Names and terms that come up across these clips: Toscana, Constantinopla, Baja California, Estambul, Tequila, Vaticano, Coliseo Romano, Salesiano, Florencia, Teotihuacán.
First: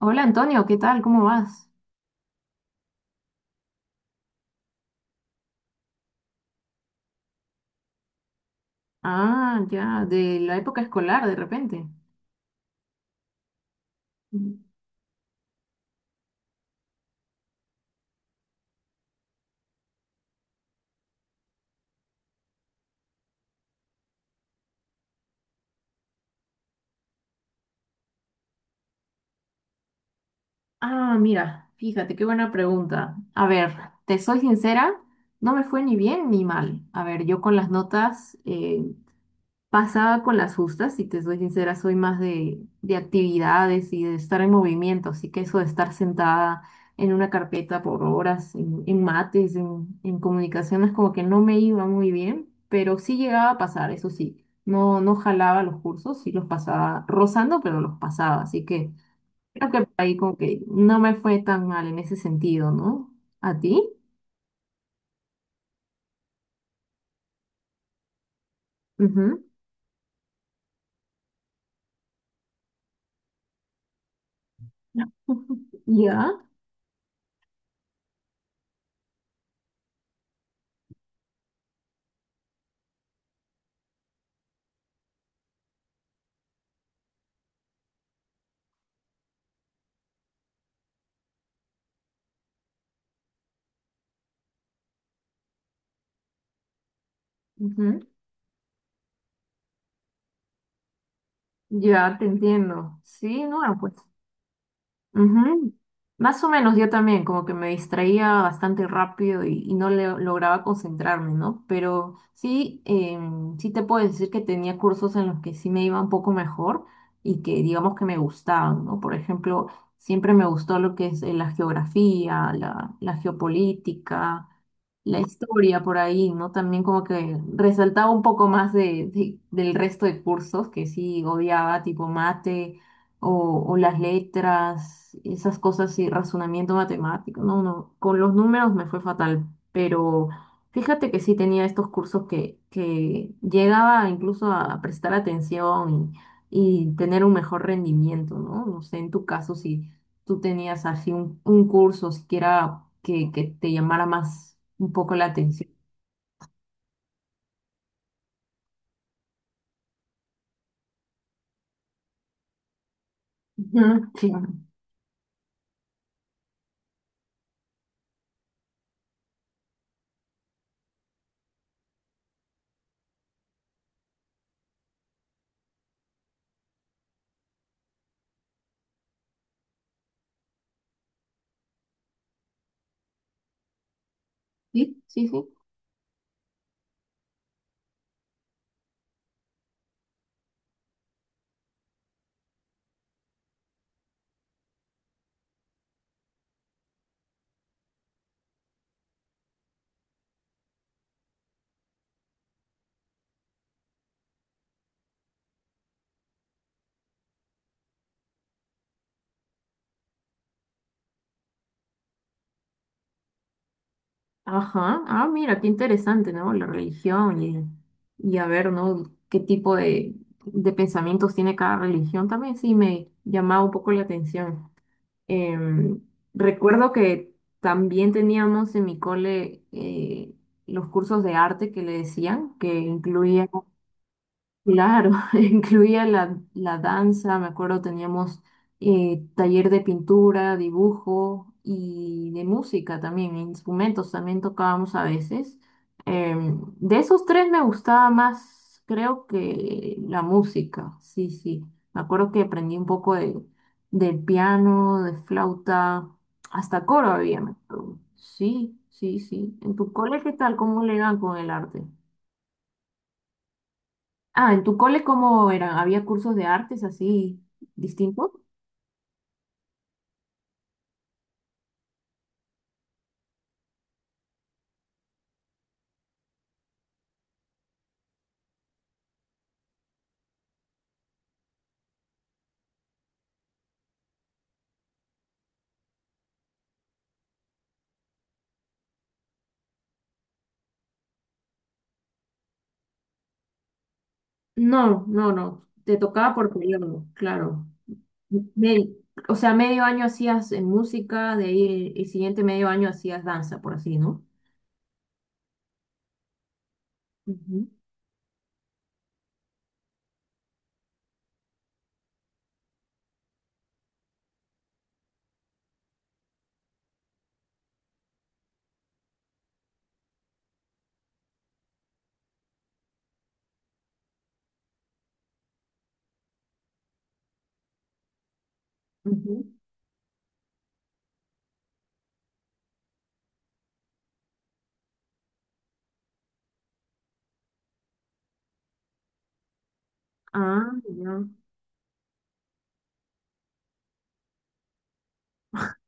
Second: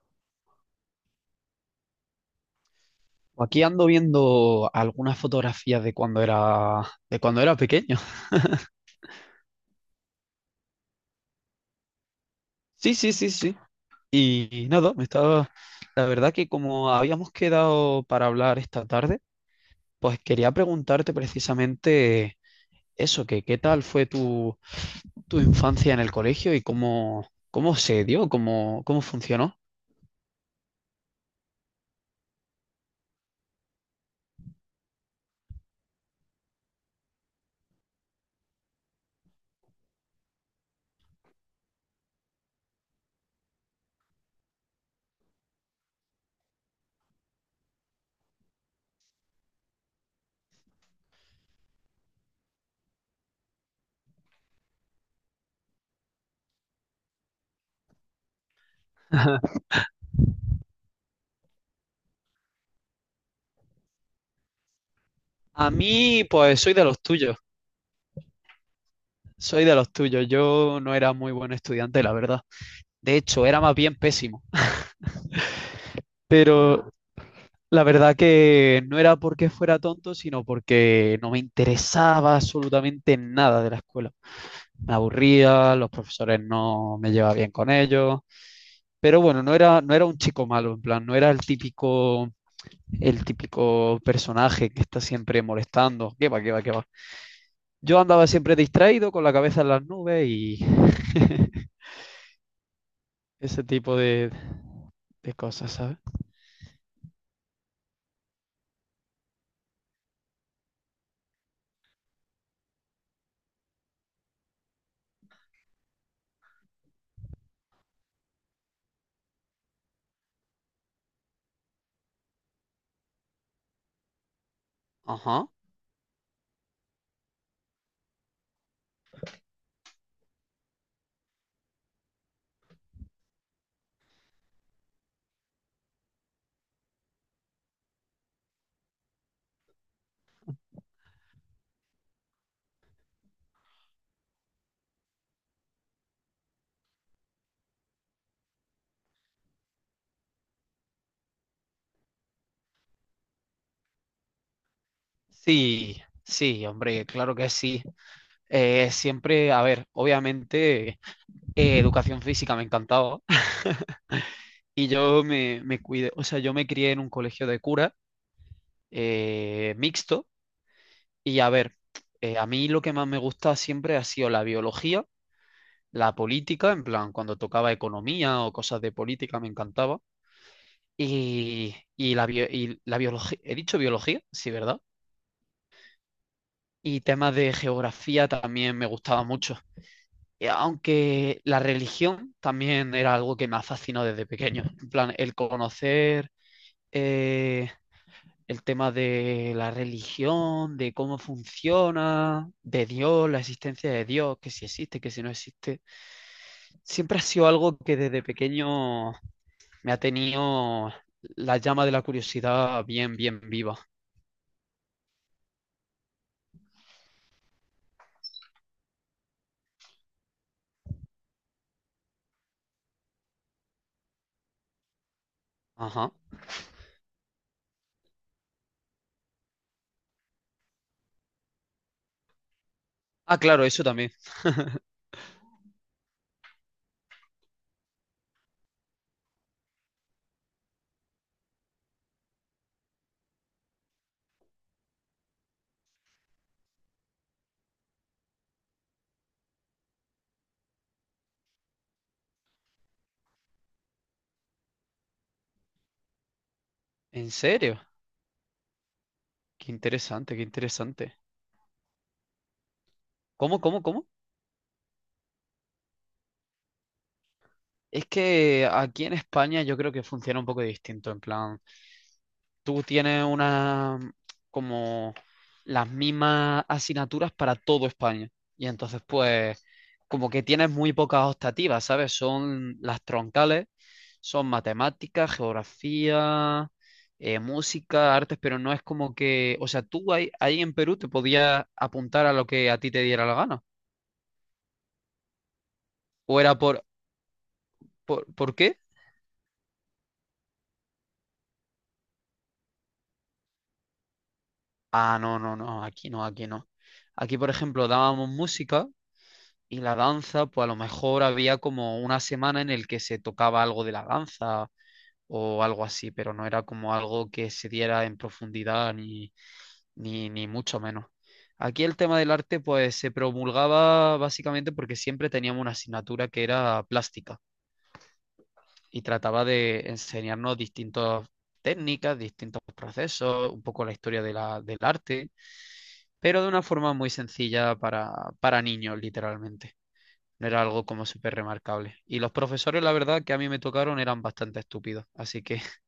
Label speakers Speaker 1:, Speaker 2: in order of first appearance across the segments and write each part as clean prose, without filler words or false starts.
Speaker 1: Hola Antonio, ¿qué tal? ¿Cómo vas?
Speaker 2: Pues aquí ando viendo algunas fotografías de cuando era pequeño.
Speaker 1: Ah, ya, de la época escolar de repente.
Speaker 2: Sí, sí, sí, sí. Y
Speaker 1: Mm.
Speaker 2: nada, me estaba. La verdad que como habíamos quedado para hablar esta tarde, pues quería preguntarte precisamente eso, que qué tal fue tu, tu infancia en el colegio y cómo, cómo se dio, cómo, cómo funcionó.
Speaker 1: Ah, mira, fíjate, qué buena pregunta. A ver, te soy sincera, no me fue ni bien ni mal. A ver, yo con las notas pasaba con las justas, si te soy sincera, soy más de actividades y de estar en movimiento, así que eso de estar sentada en una carpeta por horas, en mates, en comunicaciones, como que no me iba muy bien, pero sí llegaba a pasar, eso sí, no, no jalaba los cursos, sí los pasaba rozando, pero los pasaba, así que creo que ahí como que no me fue tan mal en ese sentido, ¿no? ¿A ti?
Speaker 2: A mí, pues soy de los tuyos,
Speaker 1: Ujú.
Speaker 2: Yo no era muy buen estudiante, la verdad. De hecho, era más bien pésimo.
Speaker 1: Ya,
Speaker 2: Pero la verdad que no era porque fuera tonto, sino porque no me interesaba absolutamente nada de la escuela. Me aburría, los profesores no me llevaba bien con ellos, pero bueno, no era un chico malo, en plan, no era el típico personaje que está siempre molestando. ¿Qué va, qué va, qué va? Yo
Speaker 1: ujú.
Speaker 2: andaba siempre distraído, con la cabeza en las nubes y
Speaker 1: Ya te entiendo. Sí, no,
Speaker 2: ese
Speaker 1: pues.
Speaker 2: tipo de cosas,
Speaker 1: Ujú.
Speaker 2: ¿sabes?
Speaker 1: Más o menos yo también, como que me distraía bastante rápido y no lograba concentrarme, ¿no? Pero sí, sí te puedo decir que tenía cursos en los que sí me iba un poco mejor y que digamos que me gustaban, ¿no? Por ejemplo, siempre me gustó lo que es la geografía, la geopolítica, la
Speaker 2: Ajá.
Speaker 1: historia por ahí, ¿no? También como que resaltaba un poco más del resto de cursos que sí odiaba, tipo mate o las letras, esas cosas y razonamiento matemático. No, no, con los números me fue fatal, pero fíjate que sí tenía estos cursos que llegaba incluso a prestar atención y tener un mejor rendimiento, ¿no? No sé, en tu caso, si tú tenías así un curso siquiera que te llamara más un poco la atención.
Speaker 2: Sí, sí, hombre, claro que sí. Siempre, a ver, obviamente educación física me encantaba.
Speaker 1: Ujú, sí.
Speaker 2: Y yo me cuidé, o sea, yo me crié en un colegio de cura, mixto. Y a ver, a mí lo que más me gusta siempre ha sido la biología, la política, en plan, cuando tocaba economía o cosas de política me encantaba. Y, y la, y la biología, he dicho biología, sí, ¿verdad?
Speaker 1: Sí, sí, sí.
Speaker 2: Y temas de geografía también me gustaba mucho. Y aunque la religión también era algo que me ha fascinado desde pequeño. En plan, el conocer eh, el tema de la religión, de cómo funciona, de Dios, la existencia de Dios, que si existe, que si no existe, siempre ha sido algo que desde pequeño me ha tenido la llama de la curiosidad bien, bien viva.
Speaker 1: Ajá, ah, mira, qué interesante, ¿no? La religión y a ver, ¿no? ¿Qué tipo de pensamientos tiene cada religión? También sí me llamaba un poco la atención. Em,
Speaker 2: Ajá.
Speaker 1: recuerdo que también teníamos en mi cole los cursos de arte que le decían, que
Speaker 2: Ah,
Speaker 1: incluían.
Speaker 2: claro, eso también.
Speaker 1: Claro, incluía la danza, me acuerdo teníamos taller de pintura, dibujo y de música también, instrumentos también tocábamos a veces. De esos tres me gustaba más, creo que la música, sí, sí. Me acuerdo que aprendí un poco del piano, de flauta, hasta coro
Speaker 2: ¿En
Speaker 1: había. Me
Speaker 2: serio?
Speaker 1: acuerdo. Sí, sí, sí.
Speaker 2: Qué
Speaker 1: ¿En tu cole qué
Speaker 2: interesante, qué
Speaker 1: tal? ¿Cómo le
Speaker 2: interesante.
Speaker 1: dan con el arte?
Speaker 2: ¿Cómo, cómo, cómo?
Speaker 1: Ah, ¿en tu cole cómo eran? ¿Había cursos de artes así
Speaker 2: Es
Speaker 1: distintos?
Speaker 2: que aquí en España yo creo que funciona un poco distinto, en plan, tú tienes una como las mismas asignaturas para todo España y entonces pues como que tienes muy pocas optativas, ¿sabes? Son las troncales, son matemáticas, geografía, música, artes, pero no es como que, o sea, tú ahí, ahí en Perú te podías apuntar a lo que a ti te diera la gana.
Speaker 1: No, no, no. Te
Speaker 2: ¿O
Speaker 1: tocaba por
Speaker 2: era
Speaker 1: periodo, claro.
Speaker 2: por qué?
Speaker 1: Me- o sea, medio año hacías música, de ahí el siguiente medio año hacías danza, por así, ¿no?
Speaker 2: Ah, no, no, no, aquí no, aquí no. Aquí, por
Speaker 1: Ujú,
Speaker 2: ejemplo, dábamos música y la danza, pues a lo mejor había como una semana en el que se tocaba algo de la danza o algo así, pero no era como algo que se diera en profundidad ni, ni, ni mucho menos. Aquí el tema del arte, pues se promulgaba básicamente porque siempre teníamos una asignatura que era plástica y
Speaker 1: ujú.
Speaker 2: trataba de enseñarnos distintas técnicas, distintos procesos, un poco la historia de del arte, pero de una forma muy sencilla para niños, literalmente. No era
Speaker 1: Ah,
Speaker 2: algo como
Speaker 1: ya.
Speaker 2: súper remarcable. Y los profesores, la verdad, que a mí me tocaron eran bastante estúpidos, así que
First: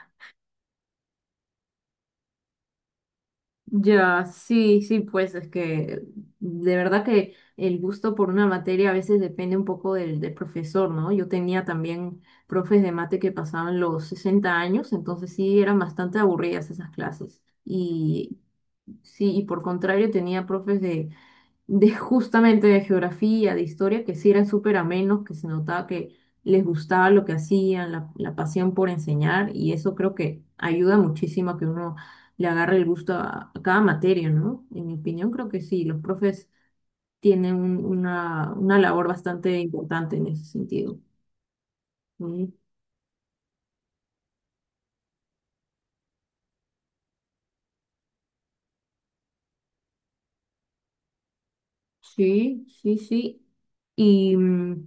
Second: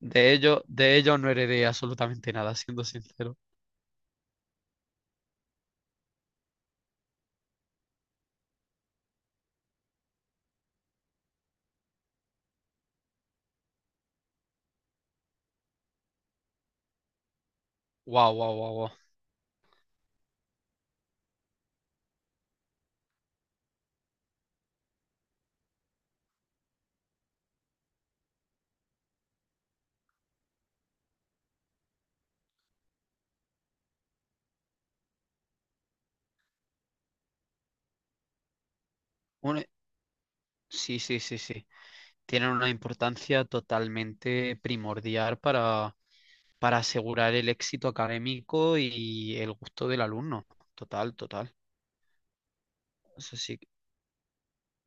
Speaker 2: de ellos no heredé absolutamente nada, siendo sincero.
Speaker 1: Ya, sí, sí, pues es que de verdad que el gusto por una materia a veces depende un poco del profesor, ¿no? Yo tenía también profes de mate que pasaban los 60 años, entonces sí eran bastante aburridas esas clases.
Speaker 2: Wow,
Speaker 1: Y
Speaker 2: wow, wow,
Speaker 1: sí, y por contrario tenía profes de justamente de geografía, de historia, que sí eran súper amenos, que se notaba que les gustaba lo que hacían, la pasión por enseñar, y eso creo que ayuda muchísimo a que uno le agarre el gusto a cada materia, ¿no? En mi opinión, creo que sí, los profes tienen una labor bastante
Speaker 2: wow.
Speaker 1: importante en ese sentido.
Speaker 2: Sí, sí, sí, sí. Tienen
Speaker 1: Mm,
Speaker 2: una importancia totalmente primordial para asegurar el éxito académico y el gusto del alumno. Total, total.
Speaker 1: sí, sí,
Speaker 2: Eso
Speaker 1: sí.
Speaker 2: sí.
Speaker 1: Y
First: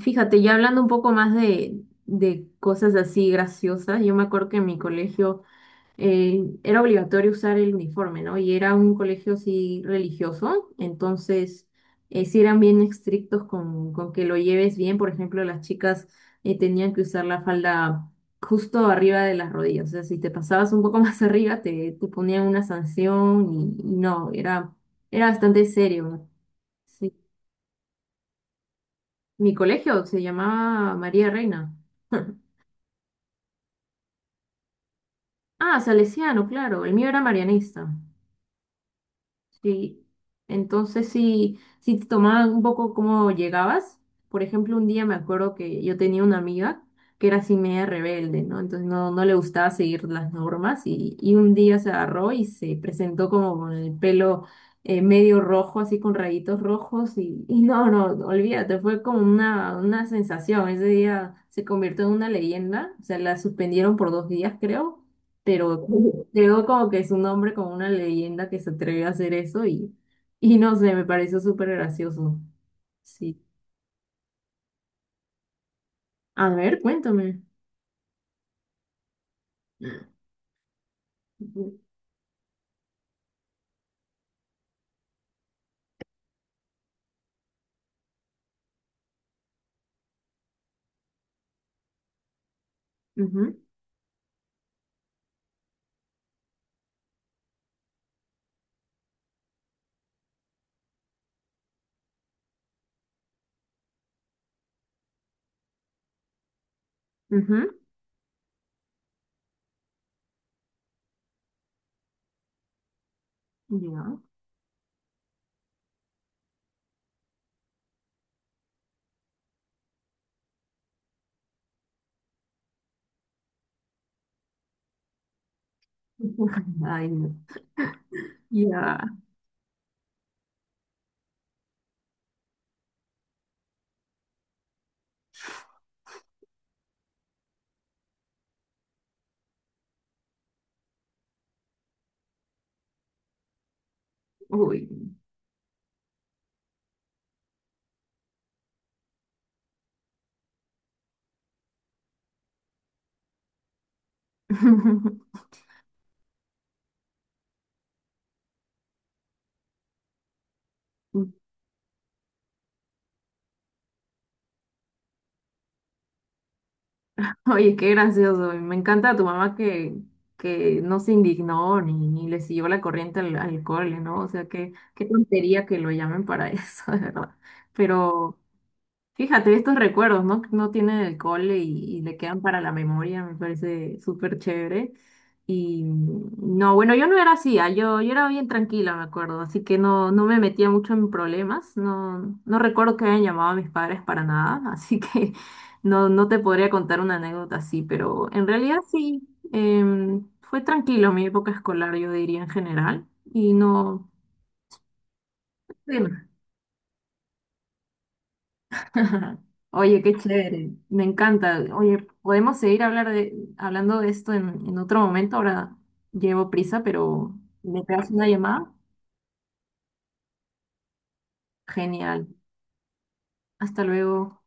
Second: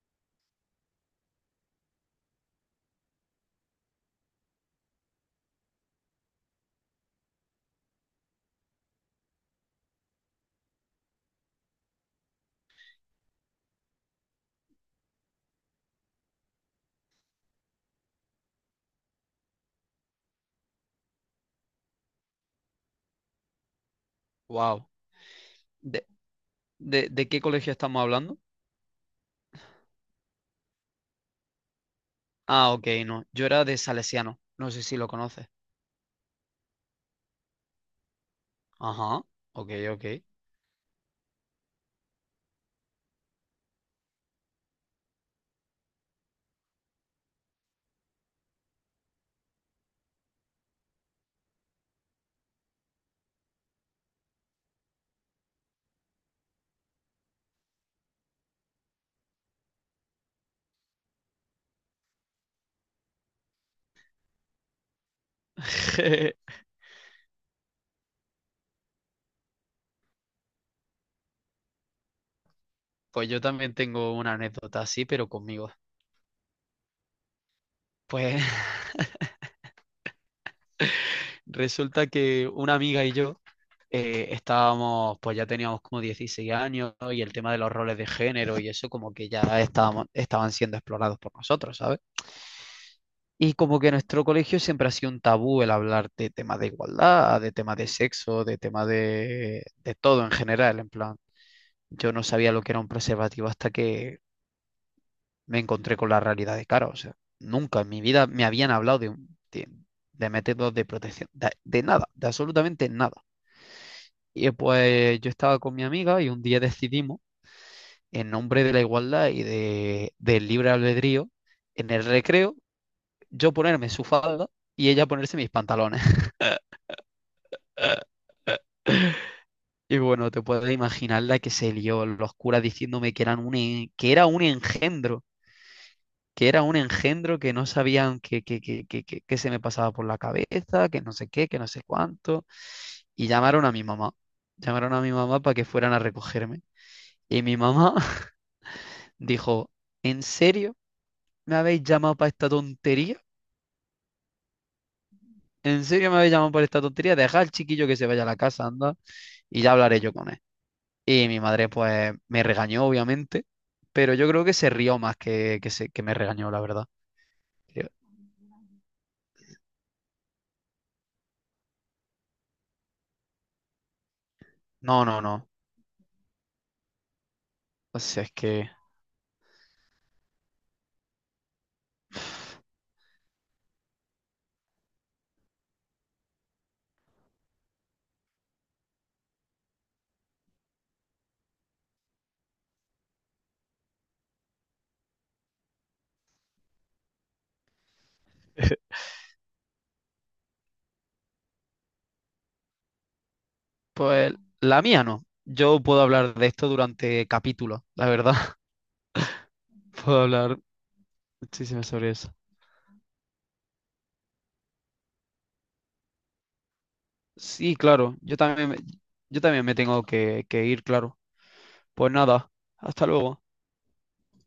Speaker 1: fíjate, ya hablando un poco más de cosas así graciosas, yo me acuerdo que en mi colegio era obligatorio usar el uniforme, ¿no? Y era un colegio sí religioso, entonces sí eran bien estrictos con que lo lleves bien. Por ejemplo, las chicas tenían que usar la falda justo arriba de las rodillas, o sea, si te pasabas un poco más arriba te ponían una sanción y no, era,
Speaker 2: Wow.
Speaker 1: era bastante
Speaker 2: ¿De,
Speaker 1: serio. Sí.
Speaker 2: de qué colegio estamos hablando?
Speaker 1: Mi colegio se llamaba María Reina.
Speaker 2: Ah, ok, no. Yo era de Salesiano. No sé si lo conoces.
Speaker 1: Ah, Salesiano, claro, el mío era marianista.
Speaker 2: Ajá. Ok, ok.
Speaker 1: Sí, entonces si te tomaban un poco cómo llegabas, por ejemplo, un día me acuerdo que yo tenía una amiga que era así media rebelde, ¿no? Entonces no, no le gustaba seguir las normas y un día se agarró y se presentó como con el pelo medio rojo, así con rayitos rojos y no, no, olvídate, fue como una sensación, ese día se convirtió en una leyenda, o sea, la suspendieron por 2 días, creo, pero creo como que es un hombre como una leyenda que se atreve a hacer eso y no sé, me pareció súper gracioso.
Speaker 2: Pues
Speaker 1: Sí.
Speaker 2: yo también tengo una anécdota así, pero conmigo.
Speaker 1: A ver, cuéntame.
Speaker 2: Pues resulta que una amiga y yo. Estábamos, pues ya teníamos como 16 años, ¿no? Y el tema de los roles de género y eso como que ya estaban siendo explorados por nosotros, ¿sabes?
Speaker 1: Ujú, ujú,
Speaker 2: Y como que en nuestro colegio siempre ha sido un tabú el hablar de temas de igualdad, de temas de sexo, de de todo en general, en plan, yo no sabía lo que era un preservativo hasta que me encontré con la realidad de cara, o sea,
Speaker 1: ujú.
Speaker 2: nunca en mi vida me habían hablado de métodos de protección, de nada, de absolutamente nada.
Speaker 1: Ya.
Speaker 2: Y pues yo estaba con mi amiga y un día decidimos, en nombre de la igualdad y de, del libre albedrío, en el recreo, yo ponerme su falda y ella ponerse mis pantalones.
Speaker 1: Ay, no. Ya.
Speaker 2: Y bueno, te puedes imaginar la que se lió, los curas diciéndome que, que era un engendro, que era un engendro, que no sabían que se me pasaba por la cabeza, que no sé qué, que no sé cuánto. Y llamaron a mi mamá,
Speaker 1: Uy.
Speaker 2: llamaron a mi mamá para que fueran a recogerme. Y mi mamá dijo, ¿en serio me habéis llamado para esta tontería? ¿En serio me habéis llamado por esta tontería? Deja al chiquillo que se vaya a la casa, anda, y ya hablaré yo con él. Y mi madre, pues, me regañó, obviamente, pero yo creo que se rió más que me regañó, la verdad.
Speaker 1: Oye,
Speaker 2: Yo,
Speaker 1: qué gracioso. Y me encanta tu mamá que no se indignó ni le siguió la corriente al cole, ¿no? O sea, qué,
Speaker 2: no,
Speaker 1: qué
Speaker 2: no, no.
Speaker 1: tontería que lo llamen para eso, de verdad.
Speaker 2: O sea, es
Speaker 1: Pero.
Speaker 2: que,
Speaker 1: Fíjate, estos recuerdos, ¿no? Que no tienen el cole y le quedan para la memoria, me parece súper chévere. Y no, bueno, yo no era así, ah, yo era bien tranquila, me acuerdo, así que no, no me metía mucho en problemas, no, no recuerdo que hayan llamado a mis padres para nada, así que no, no te podría contar una anécdota así, pero en realidad sí, fue tranquilo mi época escolar, yo diría en general, y no...
Speaker 2: pues, la mía no. Yo
Speaker 1: Sí.
Speaker 2: puedo hablar de esto durante capítulos, la verdad.
Speaker 1: Oye, qué
Speaker 2: Puedo hablar
Speaker 1: chévere, me encanta.
Speaker 2: muchísimo
Speaker 1: Oye,
Speaker 2: sobre eso.
Speaker 1: podemos seguir hablando de esto en otro momento. Ahora llevo prisa, pero
Speaker 2: Sí,
Speaker 1: me pegas
Speaker 2: claro,
Speaker 1: una
Speaker 2: yo también,
Speaker 1: llamada.
Speaker 2: yo también me tengo que ir, claro. Pues
Speaker 1: Genial.
Speaker 2: nada, hasta luego.
Speaker 1: Hasta luego.